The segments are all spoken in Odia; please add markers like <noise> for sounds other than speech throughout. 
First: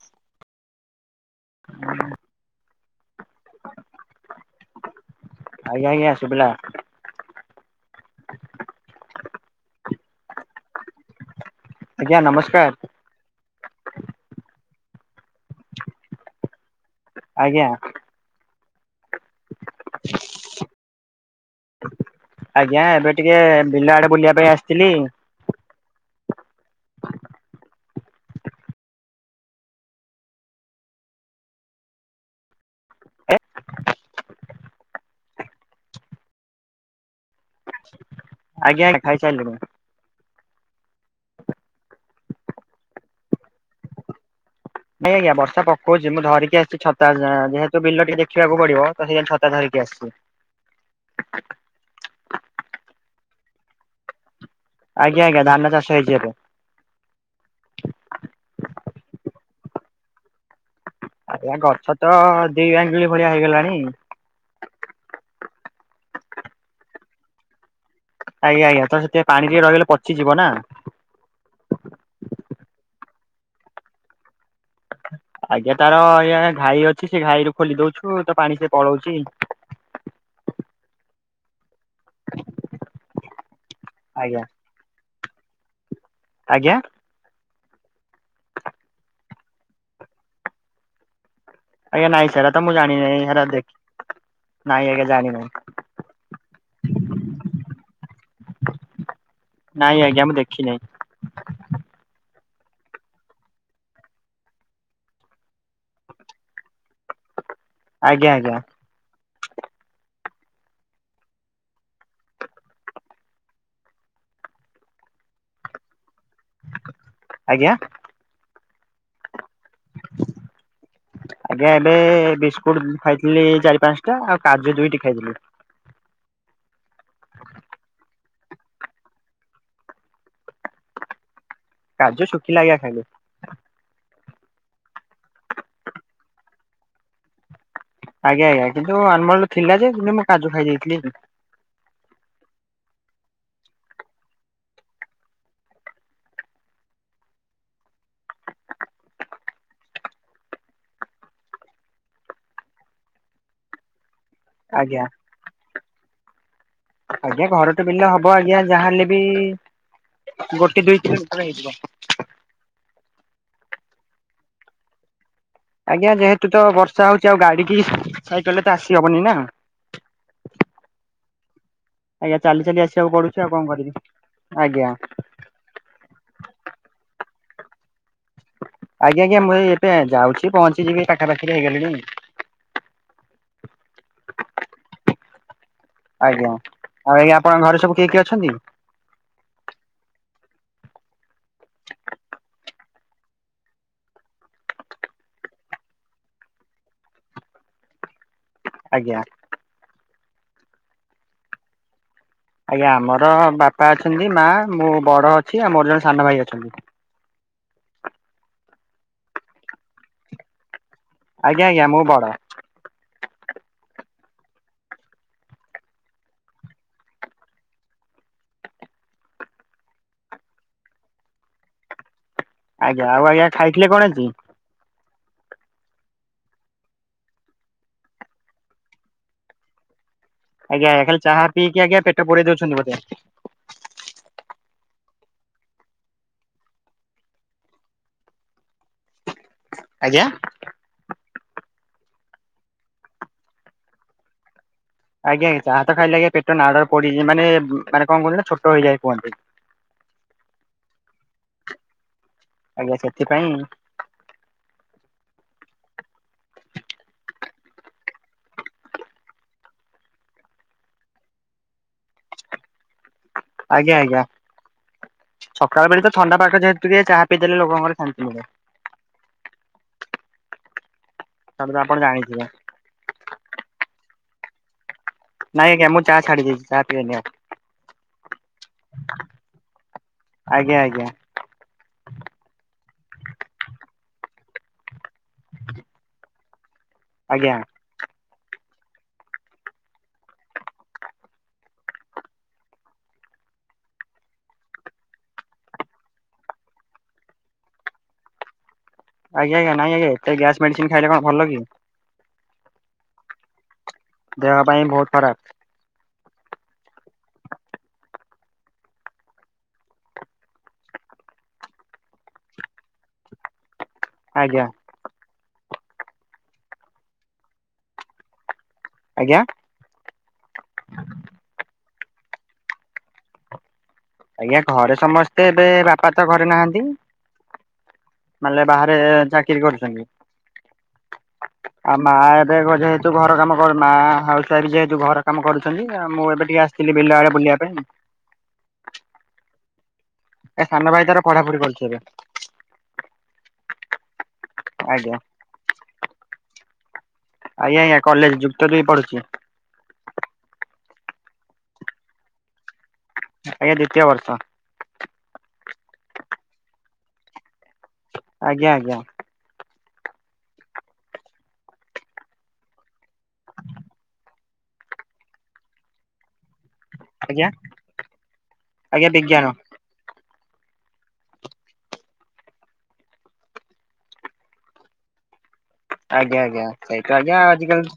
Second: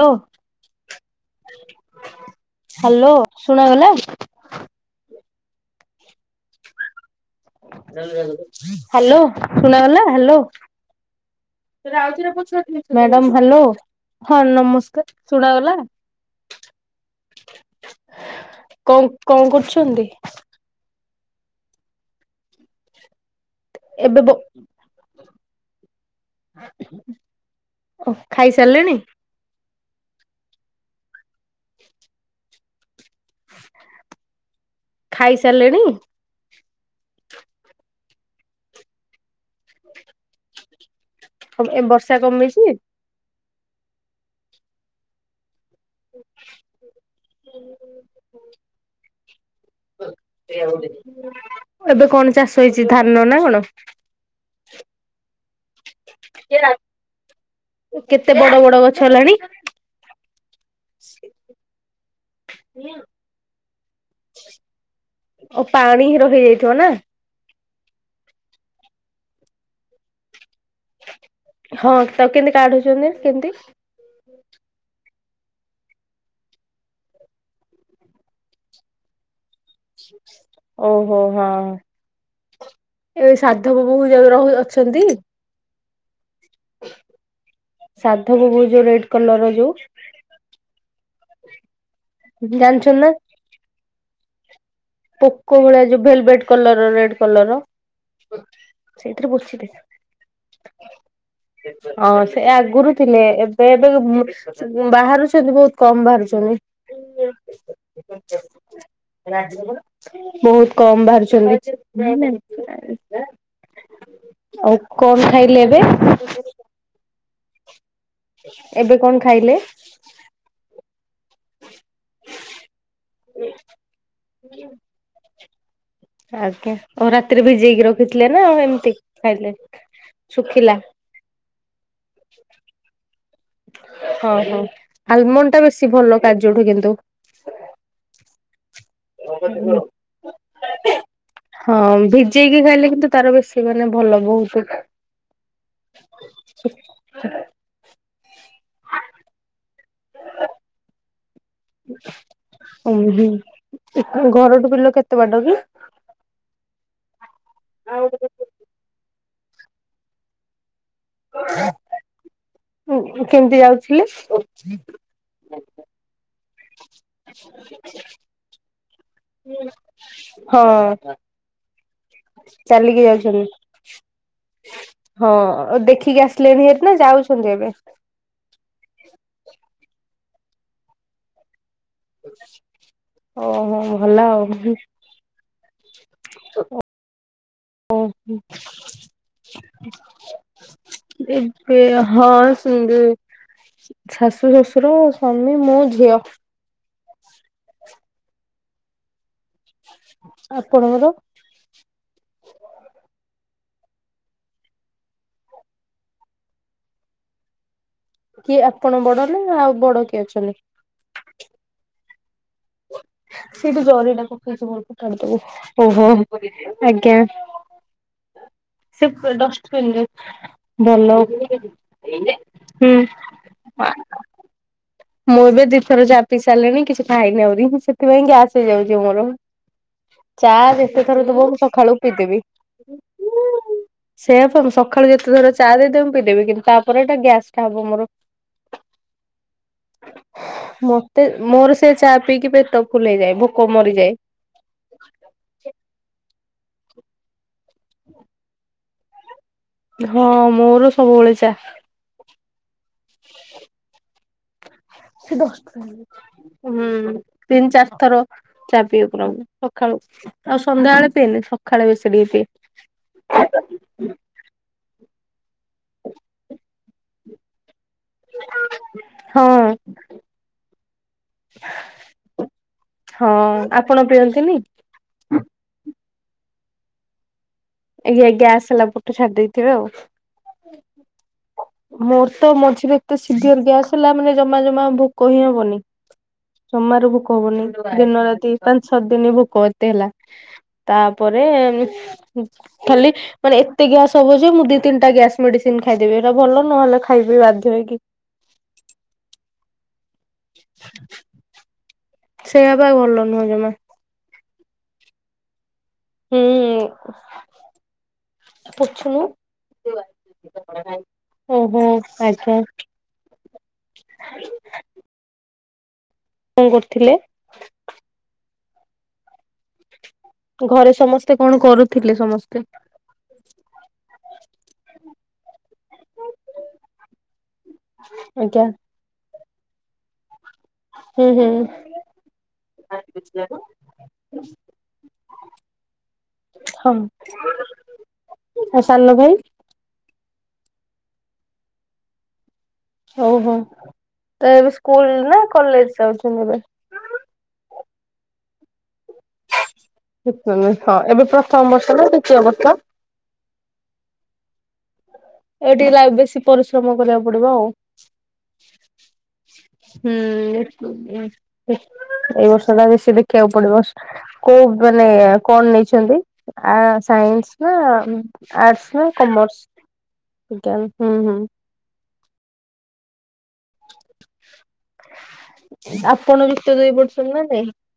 ହାଲୋ ହ୍ୟାଲୋ ଶୁଣାଗଲା? ଆଜ୍ଞା ଆଜ୍ଞା ସୁବିଲା। ହ୍ୟାଲୋ ସୁଣାଗଲା ହ୍ୟାଲୋ? ଆଜ୍ଞା ନମସ୍କାର ମ୍ୟାଡ଼ାମ ହାଲୋ ହଁ ନମସ୍କାର ଶୁଣାଗଲା? ଆଜ୍ଞା। କଣ କଣ କରୁଛନ୍ତି? ଆଜ୍ଞା ଏବେ ଟିକେ ବିଲ ଆଡେ ଏବେ ବ ବୁଲିବା ପାଇଁ ଆସିଥିଲି। ଓ ଖାଇସାରିଲେଣି? ଏ ଖାଇସାରିଲେଣି? ଆଜ୍ଞା ଖାଇସାରିଲିଣି। ଏ ବର୍ଷା କମିଛି? ନାଇଁ ଆଜ୍ଞା ବର୍ଷା ପ କହୁଛି ମୁଁ ଧରିକି ଆସିଛି ତା ଯେହେତୁ ବିଲ ଟିକେ ଦେଖିବାକୁ ପଡିବ ତ ସେଇ ତା ଧରିକି ଆସିଛି। ଏବେ କଣ ଚାଷ ହେଇଛି ଧାନ ନା କଣ? ଆଜ୍ଞା ଆଜ୍ଞ ଧାନ ଚାଷ ହୋଇଚି ଏବେ। କେତେ ବଡ ବଡ ଗଛ ହେଲାଣି? ଆଜ୍ଞା ଗଛ ତ ଦି ଆଙ୍ଗୁଳି ଭଳିଆ ହେଇଗଲାଣି। ଓ ପାଣି ହି ରହିଯାଇଥିବ ନା। ଆଜ୍ଞା ଆଜ୍ଞା ତ ସେଥି ପାଣି ଟିକିଏ ରହଗଲେ ପଚିଯିବ ନା। ହଁ ତାକୁ କେମିତି କାଢୁଛନ୍ତି କେମତି? ହୁଁ। ଆଜ୍ଞା ତାର ଆଜ୍ଞା ଘାଇ ଅଛି ସେ ଘାଇ ରୁ ଖୋଲି ଦଉଛୁ ତ ପାଣି ସେ ପଳଉଚି। ଓହୋ ହଁ ଏବେ ସାଧବ ବହୁ ଯ ଆଜ୍ଞା ରହୁ ଛନ୍ତି। ଆଜ୍ଞା। ସାଧବ ବୋହୁ ଯୋଉ ରେଡ କଲର ର ଯୋଉ। ଆଜ୍ଞା ନାଇଁ ସେରା ତ ମୁଁ ଜାଣିଛନ୍ତି ନା ଜାଣିନେଇ ହେରା ଦେଖି ନାଇଁ ଆଜ୍ଞା। ଜାଣିନାହିଁ ପୋକ ଭଳିଆ ଯୋଉ ଭେଲଭେଟ୍ କଲର ରେଡ୍ କଲର। ସେଇଥିରେ ପୋଛିଦେ। ନାଇଁ ଆଜ୍ଞା ମୁଁ ଦେଖି ନେଇଁ। ହଁ ସେ ଆଗୁରୁ ଥିଲେ ଏବେ ଏବେ ବାହାରୁଛନ୍ତି ବହୁତ କମ ବାହାରୁଛନ୍ତି। ଆଜ୍ଞା ଆଜ୍ଞା। ରାଜ୍ୟ ବହୁତ କମ ବାହାରୁଛନ୍ତି। ଆଉ କନ୍ ଖାଇଲେ ଏବେ? ଆଜ୍ଞା? ଏବେ କଣ ଖାଇଲେ? ଆଜ୍ଞା ଏବେ ବିସ୍କୁଟ ଖାଇଥିଲି ଚାରି ପାଞ୍ଚଟା ଆଉ କାଜୁ ଦୁଇଟି ଖାଇଥିଲି। ଆଜ୍ଞା ଆଉ ରାତିରେ ଭିଜେଇକି ରଖିଥିଲେ ନା, ଏମିତି ଖାଇଲେ ଶୁଖିଲା। କାଜୁ ଶୁଖିଲା ଆ ଖାଇଲେ। ହଁ ହଁ ଆଲମଣ୍ଡ ଟା ବେଶୀ ଭଲ କାଜୁଠୁ କିନ୍ତୁ। ଆଜ୍ଞା ଆଜ୍ଞା କିନ୍ତୁ ଆଲମଲଡ ଥିଲା ଯେ କିନ୍ତୁ ମୁଁ କାୁଜୁ ଖାଇ ଦେଇଥିଲି। ହଁ ଭିଜେଇକି ଖାଇଲେ କିନ୍ତୁ ତାର ବେଶୀ ମାନେ ଭଲ ବହୁତ। <unintelligible> ଉଁ ହୁଁ, ଘରଠୁ ବିଲ ଆଜ୍ଞା କେତେ ବାଟ କି? ଆଜ୍ଞା ଘରଟେ ବିଲ ହବ ଆଜ୍ଞା ଯାହାହେଲେ ବି ଗୋଟେ ଦୁଇ ତିନ କିଲୋମିଟର ହେଇଯିବ। ଉଁ ଉଁ, କେମତି ଯାଉଥିଲେ? ଆଜ୍ଞା ଯେହେତୁ ତ ବର୍ଷା ହଉଛି ଆଉ ଗାଡି କି ସାଇକେଲ ରେ ତ ଆସି ହବନି ନା। ହଁ। ଆଜ୍ଞା ଚାଲି ଚାଲି ଚାଲିକି ଆସିବାକୁ ପଡୁଛି ଆଉ କଣ କରିବି ଯାଉଛନ୍ତି ଆଜ୍ଞା। ହଁ ଦେଖିକି ଆସ ଆସିଲେଣି ହେରୀ ନା ଯାଉଛନ୍ତି ଏବେ? ଆଜ୍ଞା ଆଜ୍ଞା ମୁ ଏଇ ପା ଯାଉଛି ପହଞ୍ଚିିବି ପାଖା ପାାଖିରେ ହେଇଗଲିଣି। ଓହୋ ଭଲ ଆଉ। ଆଜ୍ଞା ଆଉ ଆଜ୍ଞା ଆପଣଙ୍କ ଘରେ ଓ ସବୁ କିଏ କିଏ ଅଛନ୍ତି? ଏବେ ହଁ ସୁନ୍ଦ ଶାଶୁ, ଶ୍ୱଶୁର, ସ୍ୱାମୀ ମୁଁ ଝିଅ। ଆଜ୍ଞା। ଆପଣଙ୍କର? ଆଜ୍ଞା ଆମର ବାପା ଅଛନ୍ତି, ମା ମୁଁ ବଡ ଅଛି ଆଉ ମୋର ଜଣେ ସାନ ଭାଇ ଅଛନ୍ତି। କିଏ ଆପଣ ବଡ ନା ଆଉ ବଡ କିଏ ଅଛନ୍ତି? ଆଜ୍ଞା ଆଜ୍ଞା ମୁଁ ବଡ। ସେଇ ତୁ ଜରିଟା ପକେଇ <unintelligible> ଆଜ୍ଞା। ସେ ପ ଡଷ୍ଟବିନରେ ଭଲ <inaudible> ଆଜ୍ଞା ଆଉ ଆଜ୍ଞା ଖାଇଥିଲେ କଣ ଆଜି? ମୁଁ ଏବେ ଦିଥର ଚା ପି ସାରିଲିଣି କିଛି ଖାଇନି ଆହୁରି ସେଥିପାଇଁ ଗ୍ୟାସ ହେଇ ଯାଉଛି ମୋର। ଚା ଆଜ୍ଞା ଯେତେ ଥର ଖାଲି ଦବ ଚାହା ମୁଁ ପିଇକି ସକାଳୁ ଆଜ୍ଞା ପେଟ ପୂରେଇ ଦଉଛନ୍ତି ବୋଧେ? ସେଆ ଫା ମୁଁ ସକାଳେୁ ଯେତେଥର ଚା ଦେଇଦବ ମୁ ପିଦେବି କିନ୍ତୁ ତାପରେ ଏଟା ଗ୍ୟାସ୍ ଟା ହବ ମୋର। ଆଜ୍ଞା। ମତେ ମୋର ସେ ଚା ପିଇକି ପେଟ ଫୁଲେଇ ଯାଏ ଭୋକ ମରିଯାଏ। ଆଜ୍ଞା ଏ ଚା ତ ଖାଇଲେ ଆଜ୍ଞା ପେଟ ନାଡରେ ପଡିଛି ମାନେ ଉ ମାନେ କଣ କୁହନ୍ତି ନା ଛୋଟ ହେଇଯଏ କୁହନ୍ତି। ହଁ ମୋର ସବୁବେଳେ ଚା। ଆଜ୍ଞା ସେଥିପାଇଁ ସେ ଦସ୍ ହୁଁ ତିନି ଚାରିଥର ଚା ପିବି ପୂରା ମୁଁ ସକାଳୁ। ଆଉ ସନ୍ଧ୍ୟାବେଳେ ପିଏନି ସକାଳେ ବେଶୀ ଟିକେ ପିଏ। ଆଜ୍ଞା ଆଜ୍ଞା ସକାଳ ବେଳେ ତ ଥଣ୍ଡା ପାଠ ଯେହେତୁ ଟି ଚାହା ପିଇଦେଲେ ଲୋକଙ୍କର ଶାନ୍ତି ମିଳେ। ହଁ। ତାପରେ ଆପଣ ଜାଣିଥିବେ। ହଁ ଆପଣ ପିଅନ୍ତିନି? ନାଇଁ ଆଜ୍ଞା ମୁଁ ଚା ଛାଡ଼ି ଦେଇଛି ଚାହା ପିଉନି ଆଉ। ଆଜ୍ଞା ଗ୍ୟାସ ହେଲା ପରଠୁ ଛାଡି ଦେଇଥିବେ ଆଉ। ଆଜ୍ଞା ଆଜ୍ଞା ମୋର ତ ମଝିରେ ଏତେ ସିଭିିୟର ଗ୍ୟାସ୍ ହେଲା ମାନେ ଜମା ଜମା ଭୋକ ହିଁ ହବନି। ଜମାରୁ ଭୋକ ଆଜ୍ଞା। ହବନି। ଦିନ ରାତି ପାଞ୍ଚ ଛଅ ଦିନ ଭୋକ ଏତେ ହେଲା ତାପରେ ଏମ୍ ତିି ଖାଲି ମାନେ ଏତେ ଗ୍ୟାସ ହବ ଯେ ମୁଁ ଦି ତିନିଟା ଗ୍ୟାସ ମେଡିସିନ ଖାଇଦେବି ଇରା ଭଲ ନହେଲେ ଖାଇବି ବାଧ୍ୟ ହେଇକି। ଆଜ୍ଞା ଆଜ୍ଞାା ନାଇଁ ଆଙ୍ଗେ ଏତେ ଗ୍ୟାସ୍ ମେଡ଼ିସି ଖାଇଲେ କଣ ଭଲ କି? ସେୟା ବା ଭଲ ନୁହଁ ଜମା। ଦେହ ପାଇଁ ବହୁତ ଖରାପ। ହୁଁ <inaudible> ପୁଛୁନୁ। ଓ ହୋ ଆଜ୍ଞା। ଆଜ୍ଞା। କ କରୁଥିଲେ? ଆଜ୍ଞା। ଘରେ ସମସ୍ତେ କଣ କରୁଥିଲେ ସମସ୍ତେ। ଆଜ୍ଞା ଘରେ ସମସ୍ତେ ଏବେ ବାପା ତ ଘରେ ନାହାନ୍ତି। ମାଲେ ଆଜ୍ଞା ବାହାରେ ଚାକିରୀ କରିଛନ୍ତି। ହୁଁ ହୁଁ। ଆଉ ମା ଏବେ ଘ ଯେହେତୁ ଘର କାମ କ ମା ହାଉସ ୱାଇଫ ଯେହେତୁ ଘର କାମ କରୁଛନ୍ତି ଆ ମୁଁ ଏବେ ଟିକେ ଆସିି ହଁ ଥିଲି ବିଲାଆଡେ ବୁଲିବା ପାଇଁ। <unintelligible> ସାନ ଭାଇ। ଏ ସାନ ଭାଇ ତାର ପଢାପଢି କରୁଛି ଏବେ। ହଉ ହୋଉ ତ ଏବେ ସ୍କୁଲ ଆଜ୍ଞା ନା କଲେଜ ଯାଉଛନ୍ତି ଏବେ। ଆଜ୍ଞା ଆଜ୍ଞା କଲେଜ ଯୁକ୍ତଦୁଇ ପଢୁଛି। <inaudible> ହଁ ଏବେ ପ୍ରଥମ ବର୍ଷ ନା ଦ୍ୱିତୀୟ ବର୍ଷ। ଆଜ୍ଞା ଦ୍ଵିତୀୟ ବର୍ଷ। ଏ ଟିକେ ଲାଇଫ ରେ ବେଶୀ ପରିଶ୍ରମ କରିବାକୁ ପଡିବ ଆଉ। ଆଜ୍ଞା ଆଜ୍ଞା। ହୁଁ ଏଇ ବର୍ଷ ଟା ବେଶୀ ଦେଖିବାକୁ ପଡିବ। କୋଉ ମାନେ କଣ ନେଇଛନ୍ତି ଆ ଆଜ୍ଞା ସାଇନ୍ସ ନା ଆର୍ଟସ ନା ଆଜ୍ଞା ବିଜ୍ଞାନ କମର୍ସ ଆଜ୍ଞା ହୁଁ ହୁଁ। ଆଜ୍ଞା ଆପଣ ଆଜ୍ଞା ଯୁକ୍ତଦୁଇ ସେଇତ ପଢ଼ୁଚନ୍ତି ଆଜ୍ଞା ନା ନାଇଁ? ଆଜିକାଲି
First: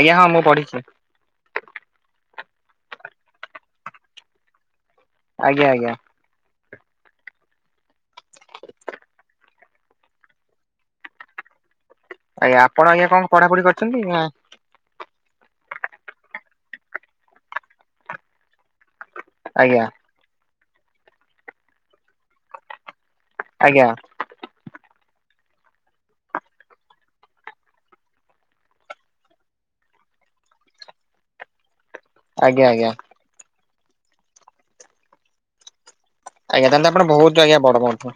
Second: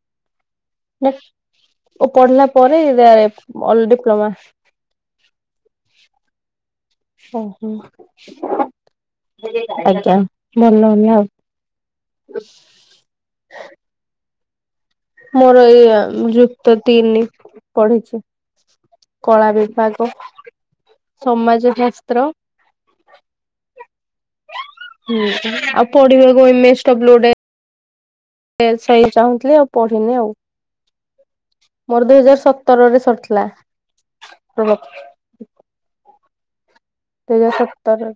ଆଜ୍ଞା ହଁ ମୁଁ ପଢ଼ିଚି। ନା ମୁଁ ପଢିଲା ପରେ ଅଲ ଡିପ୍ଲୋମା। ଆଜ୍ଞା ଆଜ୍ଞା। ଓ ହୁଁ। <unintelligible> ଆଜ୍ଞା ଭଲ ହେଲା ଆଉ। ଆଜ୍ଞା ଆପଣ ଆଜ୍ଞ କଣ ପଢାପଢି କରିଚନ୍ତି ନାଇଁ। ମୋର ଏଇ ଯୁକ୍ତ ତିନି ପଢିଚି। କଳା ଆଜ୍ଞା ବିଭାଗ ସମାଜ ଶସ୍ତ୍ର। ଆଜ୍ଞା। ହୁଁ ଆଉ ପଢିବାକୁଏମେ ଷ୍ଟପ୍ ଲୋ ଗୋଟ ସେ ସେଇ ଚାହୁଁଥିଲେ ଆଉ ପଢିନି ଆଉ। ମୋର ଦୁଇ ହଜାର ଆଜ୍ଞା ଆଜ୍ଞା ସତରରେ ସରିଥିଲା ରୋ ଆଜ୍ଞା ତାହେଲେ ତ ବୋହୁତ ହଜାର ବଡ ସତରରେ। ମୋଠୁ।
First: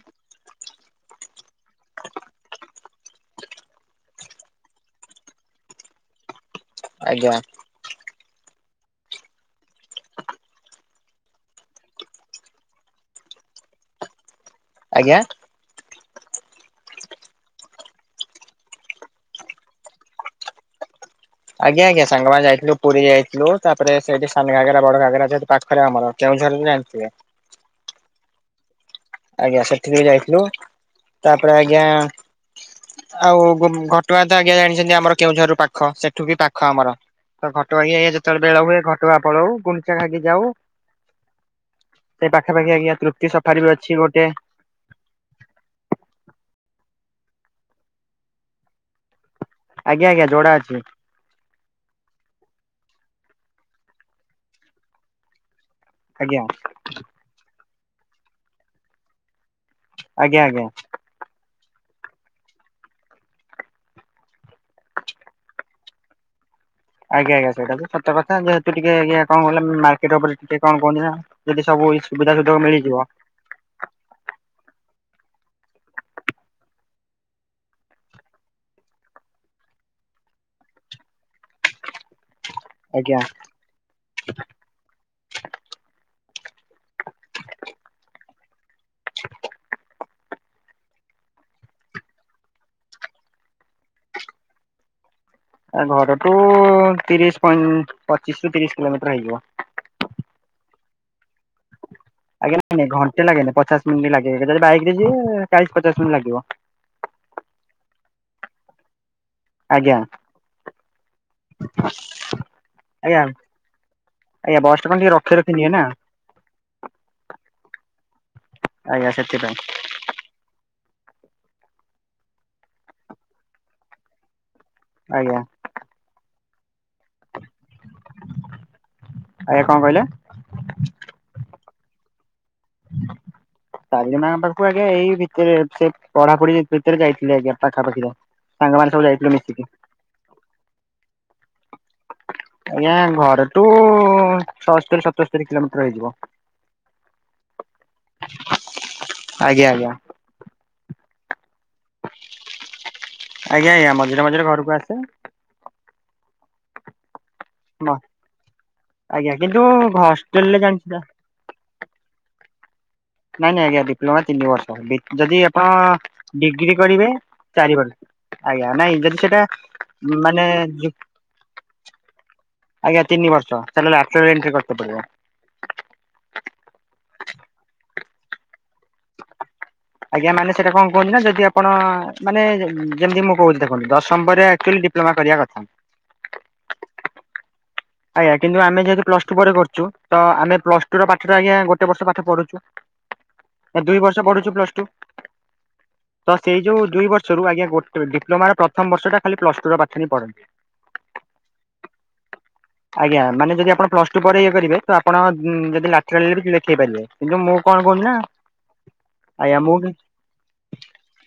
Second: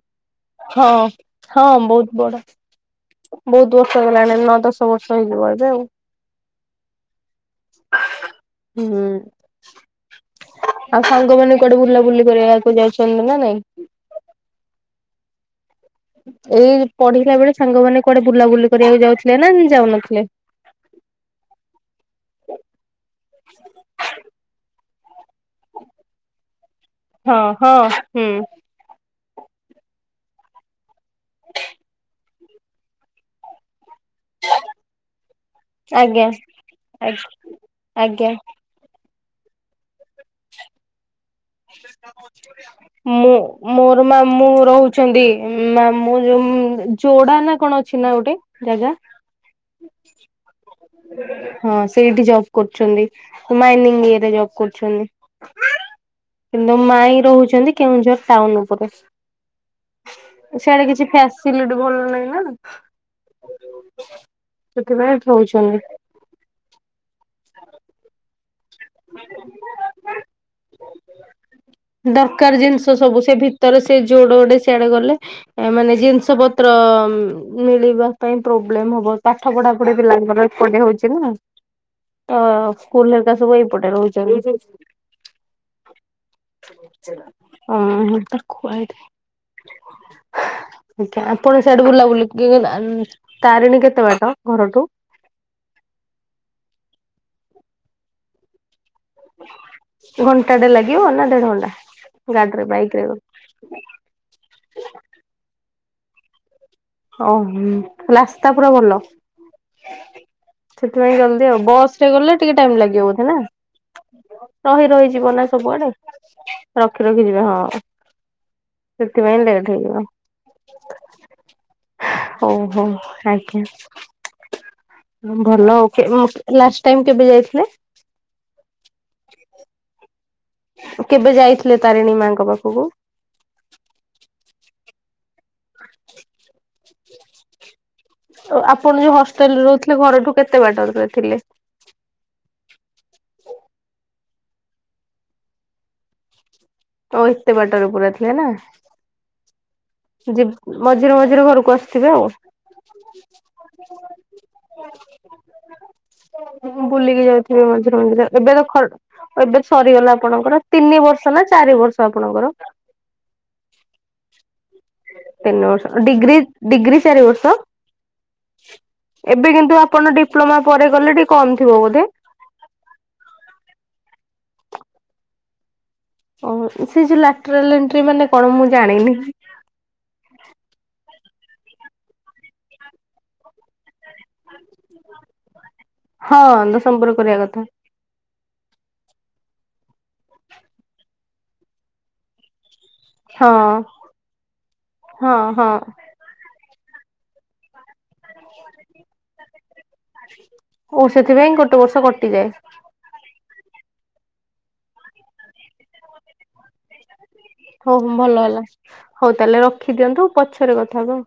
ହଁ ହଁ ବୋଉତ ବଡ। ବୋହୁତ ବର୍ଷ ଗଲାଣି ନଅ ଦଶ ବର୍ଷ ହେଇଯିବ ଆଉ। ଆଜ୍ଞା। ହୁଁ। ଆଉ ସାଙ୍ଗ ମାନ କୁଆଡେ ବୁଲାବୁଲି କରିବାକୁ ଯାଉଛନ୍ତି ନା ନାଇଁ। ଆଜ୍ଞା। ଏଇ ପଢିଲା ବେଳେ ସାଙ୍ଗମାନେ କୁଆଡେ ବୁଲାବୁଲି କରିବାକୁ ଯାଉଥିଲେ ନା ଯାଉନଥିଲେ? ଆଜ୍ଞା ଆଜ୍ଞା ସାଙ୍ଗମାନେ ଯାଇଥିଲୁ ପୁରୀ ଯାଇଥିଲୁ ତାପରେ ସେଇଠି ସାନ ଘାଗରା ବଡ ଘାଗରା ଜେହେତୁ ପାଖରେ ଆମର କେଉଁଝର ବି ଜାଣିଥିବେ? ହଁ ହଁ ହୁଁ। ଆଜ୍ଞା ସେଠି ବି ଯାଇଥିଲୁ ତାପରେ ଆଜ୍ଞା ଆଉ ଘଟଗାଁ ତ ଆଜ୍ଞା ଜାଆଣିଚନ୍ତି ଆମର କେଉଁଝରରୁ ପାଖ ସେଠୁ ଆଜ୍ଞା ବି ପାଖ ଆମର ତ ଘଟଗାଁ ଏ ଏ ଆଜ୍ଞା। ଯେତେବେଳେ ହୁଏ ଘ୍ ଘଟଗାଁ ପଳଉ ଗୁଣ୍ଡଚା ଖାଇକି ଯାଉ। ସେଇ ପାଖାପାଖି ଆଜ୍ଞା ତୃପ୍ତି ମୁଁ ସଫାରି ବି ଅଛି ମୋର ଗୋଟେ ମାମୁଁ ରହୁଛନ୍ତି ମାମୁଁ ଯୋଉ ଯୋଡା ନା କଣ ଅଛି ନା ଗୋଟେ ଜାଗା? ଆଜ୍ଞା ଆଜ୍ଞା ଯୋଡା ଅଛି। ହଁ ସେଇଠି ଜବ କରୁଚନ୍ତିି ମାଇନିଙ୍ଗ ଇଏରେ ଜବ କରୁଚନ୍ତି। ଆଜ୍ଞା। ମୋ ମାଇଁ ରହୁଛନ୍ତି କେଉଁଝର ଟାଉନ ଉପରେ ଆଜ୍ଞା ଆଜ୍ଞା ସେଆଡେ କିଛି ଖା ସିଲିଟି ଭଲ ନାଇଁ ନା ସେଥିପାଇଁ ଥୋଉଚନ୍ତି। ଆଜ୍ଞା ଆଜ୍ଞା ସେଇଟା ସତ କଥା। ଟିକେ ଆଜ୍ଞା କଣ କିଲ ମାର୍କେଟ ଉପରେ ଟିକେ କଣ କହନ୍ତି ନା ଯଦି ସବୁ ସୁବିଧାରେ ସୁଯୋଗ ମିଳିଯିବ। ତାର ସେ ଯୋଡ ଗୋଟେ ସିଆଡେ ଗଲେ। ଏ ମାନେ ଜିନିଷ ପତ୍ର ମିଳିବା ପାଇଁ ପ୍ରୋବ୍ଲେମ ହବ ତାକ୍ ପାଠ ପଢାପଢି ପିଲାଙ୍କର ଏପଟେ ହଉଚି ନା, ତ ସ୍କୁଲ ଆଜ୍ଞା ରେ ସବୁ ଏଇପଟେ ରହୁଛନ୍ତି। <unintelligible> ତାକୁ ଖୁଆଇଦିଏ। <inaudible> ଆଜ୍ଞା। ଆପଣ ସେଆଡୁ ବୁଲାବୁଲି କି ତାରିଣୀ କେତେ ବାଟ ଘରଠୁ? ଘର ଠୁ ତିରିଶ ପଇଁ ପଚିଶ ରୁ ତିରିଶ କିଲୋମିଟର ହେଇଯିବ। ଘଣ୍ଟାଟେ ଲାଗିବ ନା ଦେଢ଼ ଘଣ୍ଟା? ଗାଡିରେ ଆଜ୍ଞା ବାଇକ ରେ ଘଣ୍ଟେ ଲାଗେନି। ପଚାଶ ମିନିଟ୍ ଲାଗେ। ଯଦି ବାଇକରେ ଯିବେ ଚାଳିଶ୍ ପଚାଶ୍ ମିନିଟ୍ ଲାଗିବ। <unintelligible> ରାସ୍ତା ପୁରା ଭଲ? ଆଜ୍ଞା ସେଥିପାଇଁ ଜଲଦି ଆଉ। ବସ୍ ରେ ଗଲେ ଟିକେ ଟାଇମ ଲାଗିିବ ଆଜ୍ଞା ବୋଧେ ନା? ଆଜ୍ଞା ବସ୍ ଟା ରହି କଣ ଟିକେ ରଖି ରହିଯିବ ନା ରଖି ନିଏ ସବୁଆଡେ ରଖି ରଖିଯିବେ ହଁ। ସେଥିପାଇଁ ଲେଟ୍ ହେଇଯିବ। ଓହୋ ଆଜ୍ଞା। ଆଜ୍ଞା ଭଲ <unintelligible> ଲାଷ୍ଟ ଟାଇମ କେବେ ଯାଇଥିଲେ? ଆଜ୍ଞା କଣ କହିଲେ? କେବେ ଯାଇଥିଲେ ତାରିଣୀ ମାଙ୍କ ପାଖକୁ? ତାରିଣୀ ମା ଙ୍କ ପାଖକୁ ଆଜ୍ଞା ଏଇ ଭିତରେ ସେ ପଢାପଢି ଭିତରେ ଯାଇଥିଲେ ଆଜ୍ଞା ପାଖାପାଖି ତ। ଆପଣ ଯୋଉ ହଷ୍ଟେଲରେ ରହୁଥିଲେ ଘରଠୁ କେତେ ବାଟରେ ପ୍ରାୟ ଥିଲେ? ଆଜ୍ଞା ଘରଠୁ ଛଅସ୍ତରୀ ସତସ୍ତରୀ କିଲୋମିଟର ହେଇଯିବ। ତ ଏତେ ବାଟରେ ପୁରା ଥିଲେ ନା। ଆଜ୍ଞା ଆଜ୍ଞା। ଯିବ୍ ମଝିରେ ମଝିରେ ଘରକୁ ଆସୁ <unintelligible> ଆଜ୍ଞା ଆଜ୍ଞା ମଝିରେ ମଝିରେ ଘରକୁ ଆସେ। ମୁଁ ବୁଲିକି ଯାଉ ଏବେ ମଝିରେ ମଝିରେ ଏବେ ତ ଖ ଆଜ୍ଞା କିନ୍ତୁ ଏବେ ସରିଗଲା ତ ହଷ୍ଟେଲ ରେ ଆପଣଙ୍କର ଜାଣିଛ ତିନି ବର୍ଷ ର୍ଷ ନା ଚାରି ବର୍ଷ ଆପଣଙ୍କର? ନାଇଁ ନାଇଁ ଆଜ୍ଞା ଡିପ୍ଲୋମା ତିନି ବର୍ଷ। ଡି ଯଦି ତିନି ବର୍ଷ ଆପଣ ଡିଗ୍ରୀ କରିବେ ଚାରି ବର୍ଷ? ଚାରିବର୍ଷ। ଆଜ୍ଞା। ନାଇଁ ଯଦି ସେଟା ଏବେ କିନ୍ତୁ ଆପଣ ମାନେ ଡିପ୍ଲୋମା ପରେ ଯୁ ଗଲେ ଟିକେ କମ ଥିବ ବୋଧେ? ଆଜ୍ଞା ତିନିବର୍ଷ। ତାହେଲେ ଲାଟେରାଲ୍ ଏଣ୍ଟ୍ରି କରତେ ପଡିବ। ଓହୋ। ସେ ଯୋଉ ଲାଟେରାଲ୍ ଏଣ୍ଟ୍ରି ମାନେ କଣ ମୁଁ ଜାଣିନି। ଆଜ୍ଞା ମାନେ ସେଇଟା କଣ କୁହନ୍ତି ନା ଯଦି ଆପଣ ମାନେ ଯେମିତି ମୁଁ କହୁଚି ଦେଖନ୍ତୁ ଦଶମ ପରେ ଆକଚୁଆଲି ଡି ଡିପ୍ଲୋମା କରିବା କଥା। ହଁ ଦଶମ ପରେ କରିବା କଥା। ଆଜ୍ଞା। କିନ୍ତୁ ଆମେ ଯେହେତୁ ପ୍ଲସ ଟୁ ପରେ କରୁଚୁ ତ ଆମେ ପ୍ଲସ ଟୁ ର ପାଠଟା ଆଜ୍ଞା ଗୋଟେ ବର୍ଷ ପାଠ ପଢୁଚୁ। ଆ ହଁ ଦୁଇ ବର୍ଷ ପଢୁଚୁ ପ୍ଲସ ଟୁ। ହଁ ହଁ। ତ ସେଇ ଯୋଉ ଦୁଇ ବର୍ଷରୁ ଆଜ୍ଞା ଗଟେ ଡିପ୍ଲୋମାର ପ୍ରଥମ ବର୍ଷଟା ଖାଲି ପ୍ଲସ୍ ଟୁ ର ପାଠ ହିଁ ପଢନ୍ତି। ଓ ସେଥିପାଇଁ ଗୋଟେ ବର୍ଷ କଟିଯାଏ। ଆଜ୍ଞା। ମାନେ ଯଦି ଆପଣ ପ୍ଲସ ଟୁ ପରେ ଇଏ କରିବେ ତ ଆପଣ ଯଦି ଲାଟେରାଲ୍ ରେ ବି ଲେଖେଇ ପାରିବେ। କିନ୍ତୁ ମୁଁ କଣ ହଉ କହୁଛି ନା ଭଲ ହେଲା। ହଉ ଆଜ୍ଞା ତାହେଲେ ମୁଁ ରଖିଦିଅନ୍ତୁ ପଛରେ କଥାହବା।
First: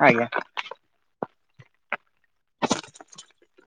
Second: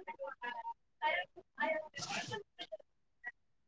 ଆଜ୍ଞା। <inaudible>